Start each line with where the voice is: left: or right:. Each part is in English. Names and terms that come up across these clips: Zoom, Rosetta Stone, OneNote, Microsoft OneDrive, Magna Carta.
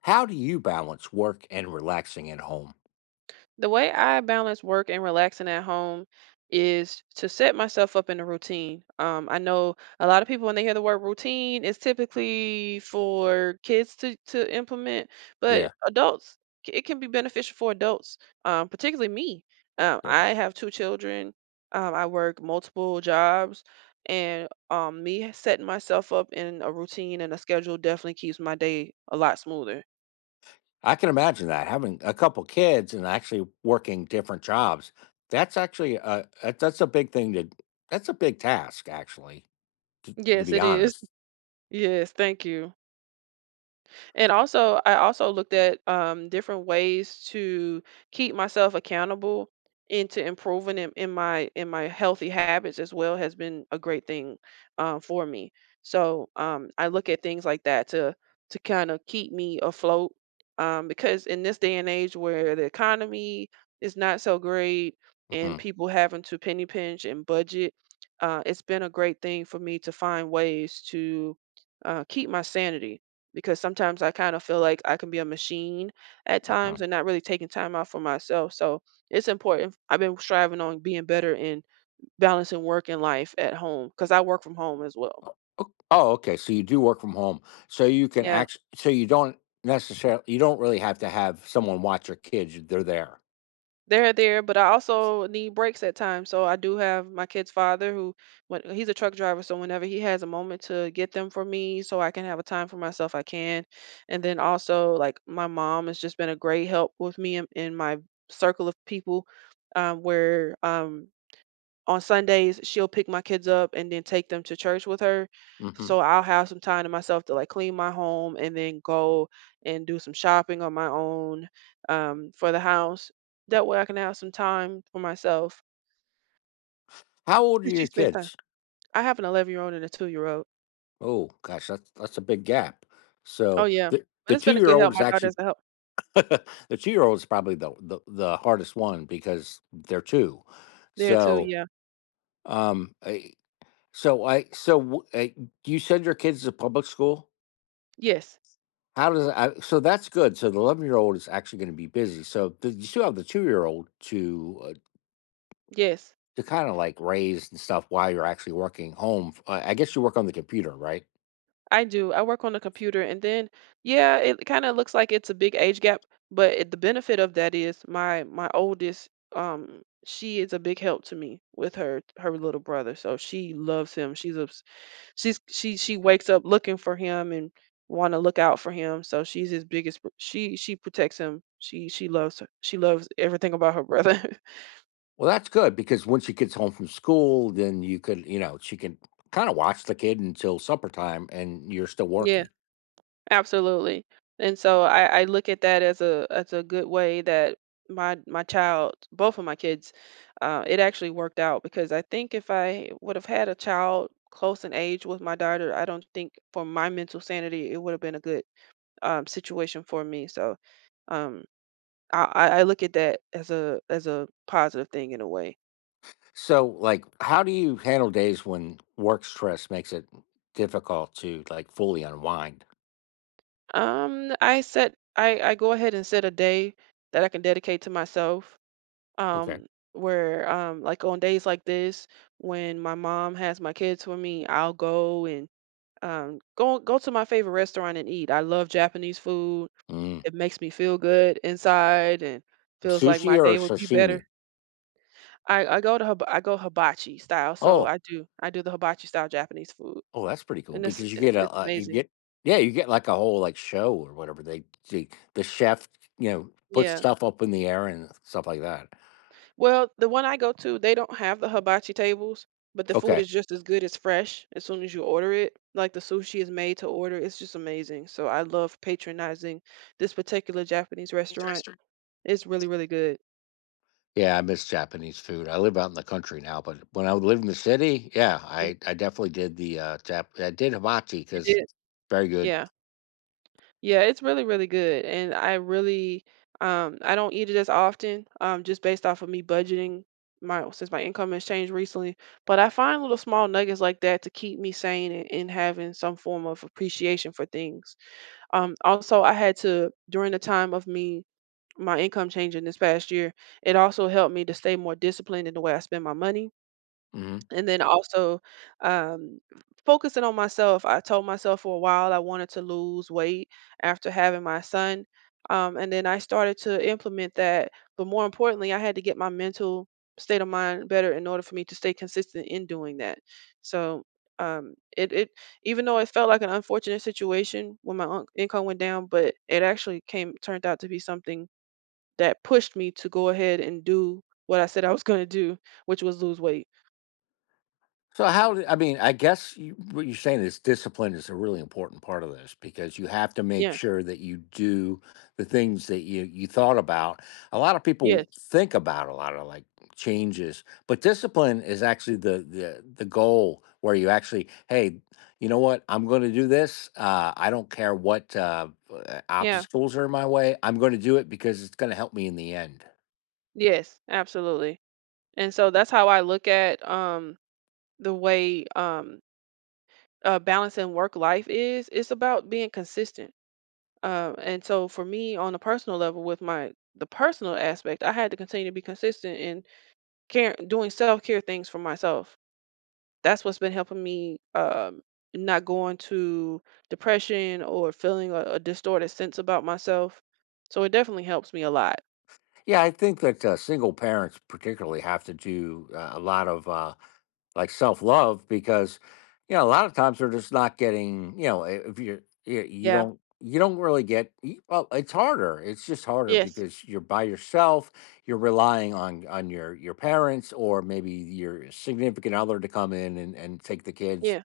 left: How do you balance work and relaxing at home?
right: The way I balance work and relaxing at home is to set myself up in a routine. I know a lot of people when they hear the word routine, it's typically for kids to implement, but
left: Yeah,
right: adults it can be beneficial for adults, particularly me.
left: yeah.
right: I have two children. I work multiple jobs, and me setting myself up in a routine and a schedule definitely keeps my day a lot smoother.
left: I can imagine that having a couple kids and actually working different jobs. That's a big thing to that's a big task actually, to
right: Yes,
left: be
right: it is.
left: honest.
right: Yes, thank you. And also, I also looked at different ways to keep myself accountable into improving in my healthy habits as well has been a great thing for me. So I look at things like that to kind of keep me afloat, because in this day and age where the economy is not so great and
left: Mhm,
right: people having to penny pinch and budget, it's been a great thing for me to find ways to keep my sanity, because sometimes I kind of feel like I can be a machine at times
left: mhm.
right: and not really taking time out for myself. So it's important. I've been striving on being better in balancing work and life at home because I work from home as well.
left: Oh, okay, so you do work from home. So you can
right: Yeah,
left: act so you don't Necessarily you don't really have to have someone watch your kids, they're there.
right: they're there, but I also need breaks at times. So I do have my kid's father who, when he's a truck driver, so whenever he has a moment to get them for me, so I can have a time for myself, I can. And then also, like my mom has just been a great help with me in my circle of people, where on Sundays, she'll pick my kids up and then take them to church with her. So
left: Mhm.
right: I'll have some time to myself to like clean my home and then go and do some shopping on my own, for the house. That way I can have some time for myself.
left: How old are
right: And she
left: your
right: spends time.
left: kids?
right: I have an 11-year-old year old and a 2-year-old old.
left: Oh, gosh, that's a big gap.
right: Oh,
left: So,
right: yeah.
left: the
right: But
left: the
right: it's been a good
left: 2-year-old
right: help.
left: is
right: My
left: actually
right: daughter's a help
left: the two-year-old is probably the hardest one because they're 2.
right: there too.
left: So,
right: Yeah.
left: I so I so w I- You send your kids to public school?
right: Yes.
left: How does I so That's good, so the 11-year-old is actually gonna be busy, so th you still have the two-year-old
right: Yes.
left: to kinda, like, raise and stuff while you're actually working home, I guess you work on the computer, right?
right: I do. I work on the computer, and then yeah, it kind of looks like it's a big age gap, but it, the benefit of that is my oldest, she is a big help to me with her little brother. So she loves him. She's a she wakes up looking for him and want to look out for him. So she's his biggest. She protects him. She loves her. She loves everything about her brother.
left: Well, that's good because once she gets home from school, then you could, you know, she can kinda watch the kid until supper time, and you're still
right: Yeah.
left: working.
right: Absolutely. And so I look at that as a good way that my child, both of my kids, it actually worked out because I think if I would have had a child close in age with my daughter, I don't think for my mental sanity it would have been a good, situation for me. So um, I look at that as a positive thing in a way.
left: So, like, how do you handle days when work stress makes it difficult to, like, fully unwind?
right: I go ahead and set a day that I can dedicate to myself,
left: Okay.
right: um where like on days like this when my mom has my kids with me, I'll go and go to my favorite restaurant and eat. I love Japanese food.
left: Mm.
right: It makes me feel good inside and feels like my
left: Sushi or
right: day would be better.
left: sashimi?
right: I go hibachi style, so
left: Oh,
right: I do the hibachi style Japanese food,
left: oh, that's pretty cool
right: and it's
left: because you get a
right: it's
left: you
right: amazing.
left: get yeah, you get like a whole like show or whatever they the, the chef, you know, puts
right: Yeah.
left: stuff up in the air and stuff like that.
right: Well, the one I go to, they don't have the hibachi tables, but the food
left: Okay,
right: is just as good, as fresh as soon as you order it. Like the sushi is made to order. It's just amazing. So I love patronizing this particular Japanese restaurant. It's really, really good.
left: yeah, I miss Japanese food. I live out in the country now, but when I lived in the city, yeah,
right: Mhm.
left: I definitely did the Jap I did hibachi
right: You
left: because
right: did?
left: very good.
right: Yeah. Yeah, it's really, really good. And I really, I don't eat it as often, just based off of me budgeting my, since my income has changed recently. But I find little small nuggets like that to keep me sane and having some form of appreciation for things. Also, I had to, during the time of me my income changing this past year, it also helped me to stay more disciplined in the way I spend my money,
left: Mhm.
right: and then also, um, focusing on myself. I told myself for a while I wanted to lose weight after having my son. And then I started to implement that. But more importantly, I had to get my mental state of mind better in order for me to stay consistent in doing that. So it, it even though it felt like an unfortunate situation when my income went down, but it actually came turned out to be something that pushed me to go ahead and do what I said I was going to do, which was lose weight.
left: I mean, I guess what you're saying is discipline is a really important part of this because you have to make
right: Yeah.
left: sure that you do the things that you thought about. A lot of
right: Yes.
left: people think about a lot of like changes, but discipline is actually the goal where you actually, hey, you know what? I'm going to do this. I don't care what
right: Yeah.
left: obstacles are in my way. I'm going to do it because it's going to help me in the end.
right: Yes, absolutely. And so that's how I look at the way balancing work life is. It's about being consistent. And so for me on a personal level with my the personal aspect, I had to continue to be consistent in care doing self-care things for myself. That's what's been helping me not going to depression or feeling a distorted sense about myself. So it definitely helps me a lot.
left: Yeah, I think that single parents particularly have to do a lot of. Like self love because, you know, a lot of times they're just not getting, you know, if you
right: Yeah.
left: don't really get well, it's harder, it's just harder
right: Yes.
left: because you're by yourself, you're relying on your parents or maybe your significant other to come in and take the kids
right: Yeah.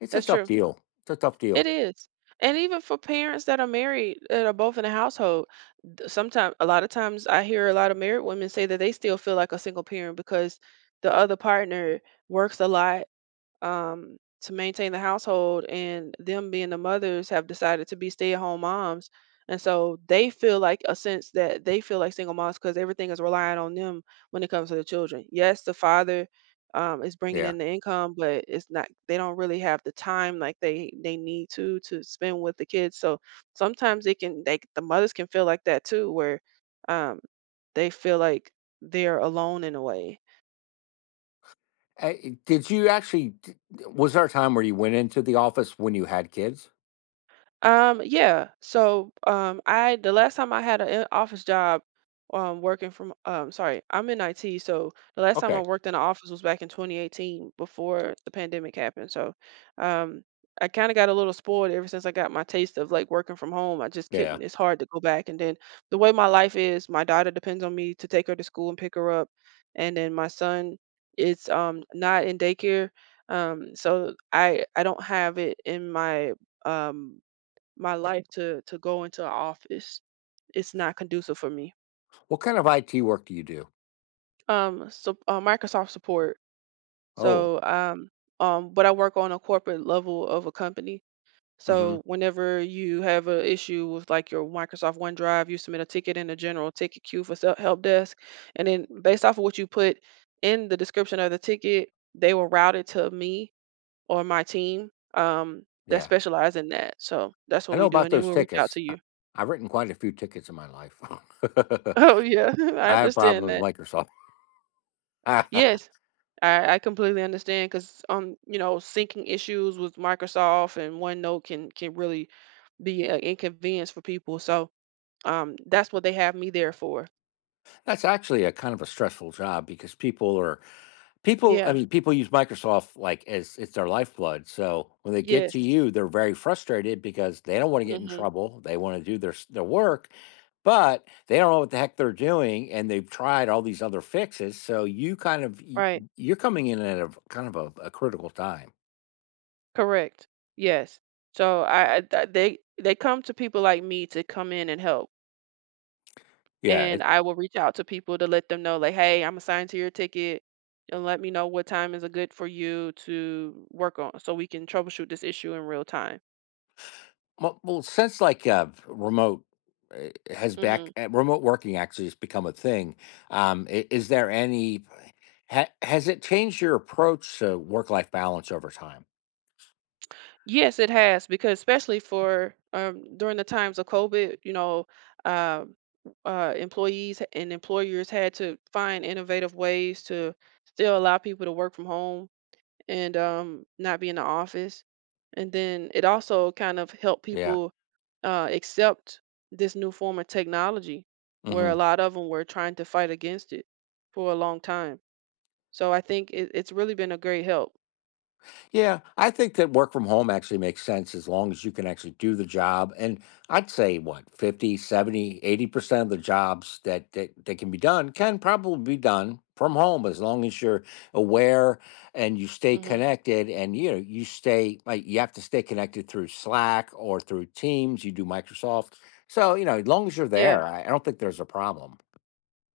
left: it's a
right: That's
left: tough
right: true.
left: deal it's a tough
right: It
left: deal
right: is. And even for parents that are married, that are both in a household, sometimes, a lot of times, I hear a lot of married women say that they still feel like a single parent because the other partner works a lot, to maintain the household, and them being the mothers have decided to be stay-at-home moms, and so they feel like a sense that they feel like single moms because everything is relying on them when it comes to the children. Yes, the father, is bringing
left: Yeah.
right: in the income, but it's not. They don't really have the time like they need to spend with the kids. So sometimes it can the mothers can feel like that too, where um, they feel like they're alone in a way.
left: Did you actually was there a time where you went into the office when you had kids?
right: Yeah. So, I the last time I had an office job, working from sorry, I'm in IT. So the last time I
left: Okay.
right: worked in an office was back in 2018 before the pandemic happened. So, um, I kind of got a little spoiled ever since I got my taste of like working from home. I just
left: Yeah.
right: couldn't. It's hard to go back. And then the way my life is, my daughter depends on me to take her to school and pick her up, and then my son is not in daycare. So I don't have it in my um my life to go into a office. It's not conducive for me.
left: What kind of IT work do you do?
right: Microsoft support.
left: Oh.
right: So um, but I work on a corporate level of a company.
left: Hmm.
right: So whenever you have an issue with like your Microsoft OneDrive, you submit a ticket in the general ticket queue for help desk, and then based off of what you put in the description of the ticket, they will route it to me or my team, that
left: Yeah,
right: specialize in that. So that's
left: I
right: what
left: know
right: we do,
left: about
right: and then
left: those
right: we'll reach out
left: tickets.
right: to you.
left: I've written quite a few tickets in my life.
right: Oh yeah, I
left: I have
right: understand
left: problems with
right: that.
left: Microsoft.
right: Yes, I completely understand because, you know, syncing issues with Microsoft and OneNote can really be an inconvenience for people. So that's what they have me there for.
left: That's actually a kind of a stressful job because people are people. I
right: Yeah.
left: mean, people use Microsoft like as it's their lifeblood. So when they get to
right: Yes.
left: you, they're very frustrated because they don't want to get in
right: Mm-hmm.
left: trouble. They want to do their work, but they don't know what the heck they're doing, and they've tried all these other fixes. So you kind of
right: Right.
left: you're coming in at a kind of a critical time.
right: Correct. Yes. So they come to people like me to come in and help,
left: Yeah.
right: and I will reach out to people to let them know like, hey, I'm assigned to your ticket, and let me know what time is a good for you to work on, so we can troubleshoot this issue in real time.
left: Well, well, since like, remote has
right: Mm-hmm.
left: back remote working actually has become a thing, is there any has it changed your approach to work life balance over time?
right: Yes, it has because especially for, during the times of COVID, you know, um, employees and employers had to find innovative ways to still allow people to work from home and, not be in the office. And then it also kind of helped
left: Yeah.
right: people accept this new form of technology, where a
left: Hmm.
right: lot of them were trying to fight against it for a long time. So I think it's really been a great help.
left: Yeah, I think that work from home actually makes sense as long as you can actually do the job. And I'd say what, 50, 70, 80% of the jobs that, that can be done can probably be done from home as long as you're aware and you stay
right: Hmm.
left: connected and, you know, you stay like, you have to stay connected through Slack or through Teams, you do Microsoft. So, you know, as long as you're
right: Yeah.
left: there, I don't think there's a problem.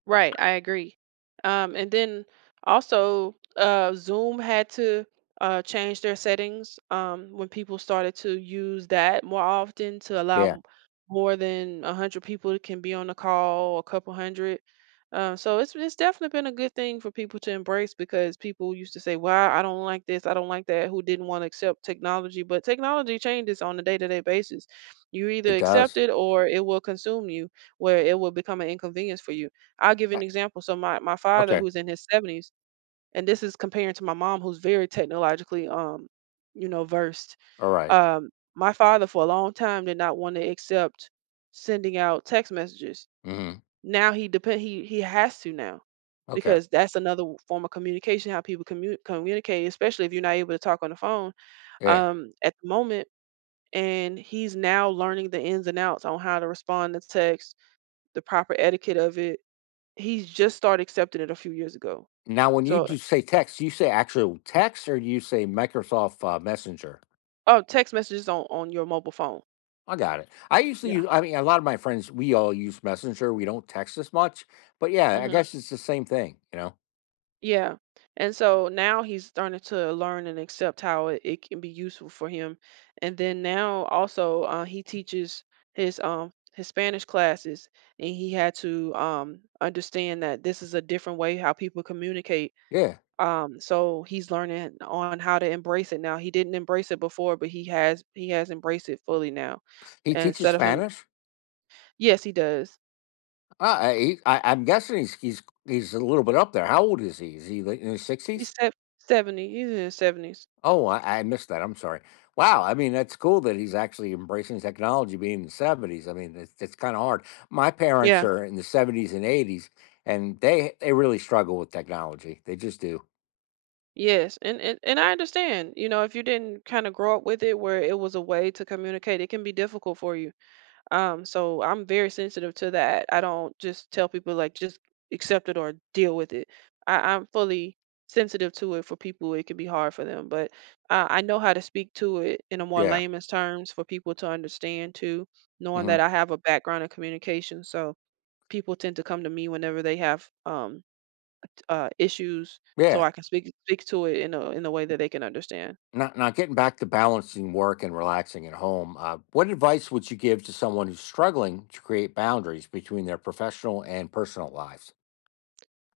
right: Right, I agree. And then also, Zoom had to, change their settings, when people started to use that more often to allow
left: Yeah,
right: more than 100 people can be on the call, a couple hundred. So it's definitely been a good thing for people to embrace because people used to say, "Well, I don't like this, I don't like that," who didn't want to accept technology. But technology changes on a day-to-day basis. You either
left: it
right: accept
left: does.
right: it or it will consume you, where it will become an inconvenience for you. I'll give you
left: Uh.
right: an example. So my father
left: Okay.
right: who's in his 70s, and this is comparing to my mom who's very technologically, versed.
left: All right.
right: My father for a long time did not want to accept sending out text messages.
left: Mm-hmm.
right: Now he depend he has to now
left: Okay.
right: because that's another form of communication, how people communicate, especially if you're not able to talk on the phone
left: Yeah.
right: at the moment. And he's now learning the ins and outs on how to respond to text, the proper etiquette of it. He's just started accepting it a few years ago.
left: Now, when you
right: So
left: do say text, you say actual text, or do you say Microsoft Messenger?
right: oh, text messages on your mobile phone.
left: I got it. I usually
right: Yeah.
left: use, I mean, a lot of my friends, we all use Messenger. We don't text as much, but yeah, I
right: Mhm.
left: guess it's the same thing, you know?
right: Yeah. And so now he's starting to learn and accept how it can be useful for him. And then now also he teaches his Spanish classes, and he had to understand that this is a different way how people communicate.
left: Yeah.
right: So he's learning on how to embrace it now. He didn't embrace it before, but he has embraced it fully now.
left: He
right: And
left: teaches
right: instead of him.
left: Spanish.
right: Yes, he does.
left: I'm guessing he's a little bit up there. How old is he? Is he like, in his
right: He's
left: 60s?
right: sev 70, he's in his 70s.
left: Oh, I missed that. I'm sorry. Wow. I mean, that's cool that he's actually embracing technology being in the 70s. I mean, it's kind of hard. My parents
right: Yeah.
left: are in the 70s and 80s, and they really struggle with technology. They just do.
right: Yes, and I understand, you know, if you didn't kinda grow up with it where it was a way to communicate, it can be difficult for you. So I'm very sensitive to that. I don't just tell people, like, "Just accept it or deal with it." I'm fully sensitive to it for people, it can be hard for them, but I know how to speak to it in a more
left: Yeah.
right: layman's terms for people to understand too, knowing that
left: Hmm.
right: I have a background in communication, so people tend to come to me whenever they have issues, so I
left: Yeah.
right: can speak to it in a way that they can understand.
left: Not getting back to balancing work and relaxing at home. What advice would you give to someone who's struggling to create boundaries between their professional and personal lives?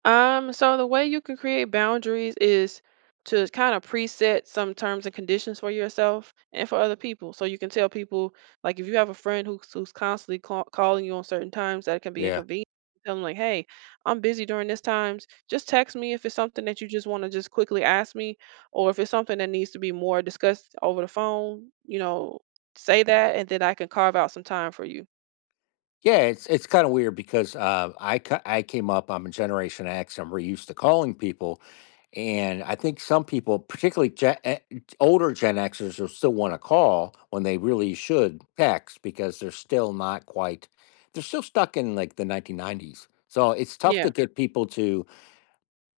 right: So the way you can create boundaries is to kind of preset some terms and conditions for yourself and for other people. So you can tell people, like, if you have a friend who's constantly calling you on certain times that it can be
left: Yeah.
right: inconvenient, tell them like, "Hey, I'm busy during this times. Just text me if it's something that you just want to just quickly ask me, or if it's something that needs to be more discussed over the phone. You know, say that, and then I can carve out some time for you."
left: Yeah, it's kind of weird because I came up. I'm a Generation X. I'm really used to calling people, and I think some people, particularly older Gen Xers, will still want to call when they really should text because they're still not quite. They're still stuck in like the 1990s. So it's tough to
right: Yeah.
left: get people to.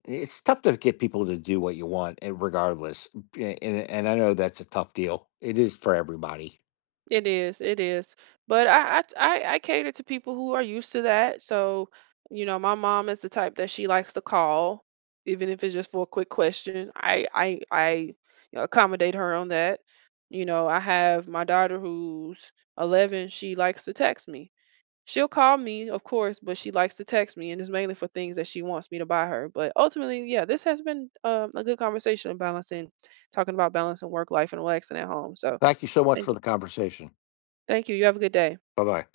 left: It's tough to get people to do what you want, eh, regardless. And I know that's a tough deal. It is for everybody.
right: It is, it is. But I t- I cater to people who are used to that. So, you know, my mom is the type that she likes to call, even if it's just for a quick question. I you know, accommodate her on that. You know, I have my daughter who's 11, she likes to text me. She'll call me, of course, but she likes to text me, and it's mainly for things that she wants me to buy her. But ultimately, yeah, this has been a good conversation on balancing, talking about balancing work life and relaxing at home. So,
left: Thank you so much
right: thank
left: for
right: you.
left: the conversation.
right: Thank you. You have a good day.
left: Bye bye.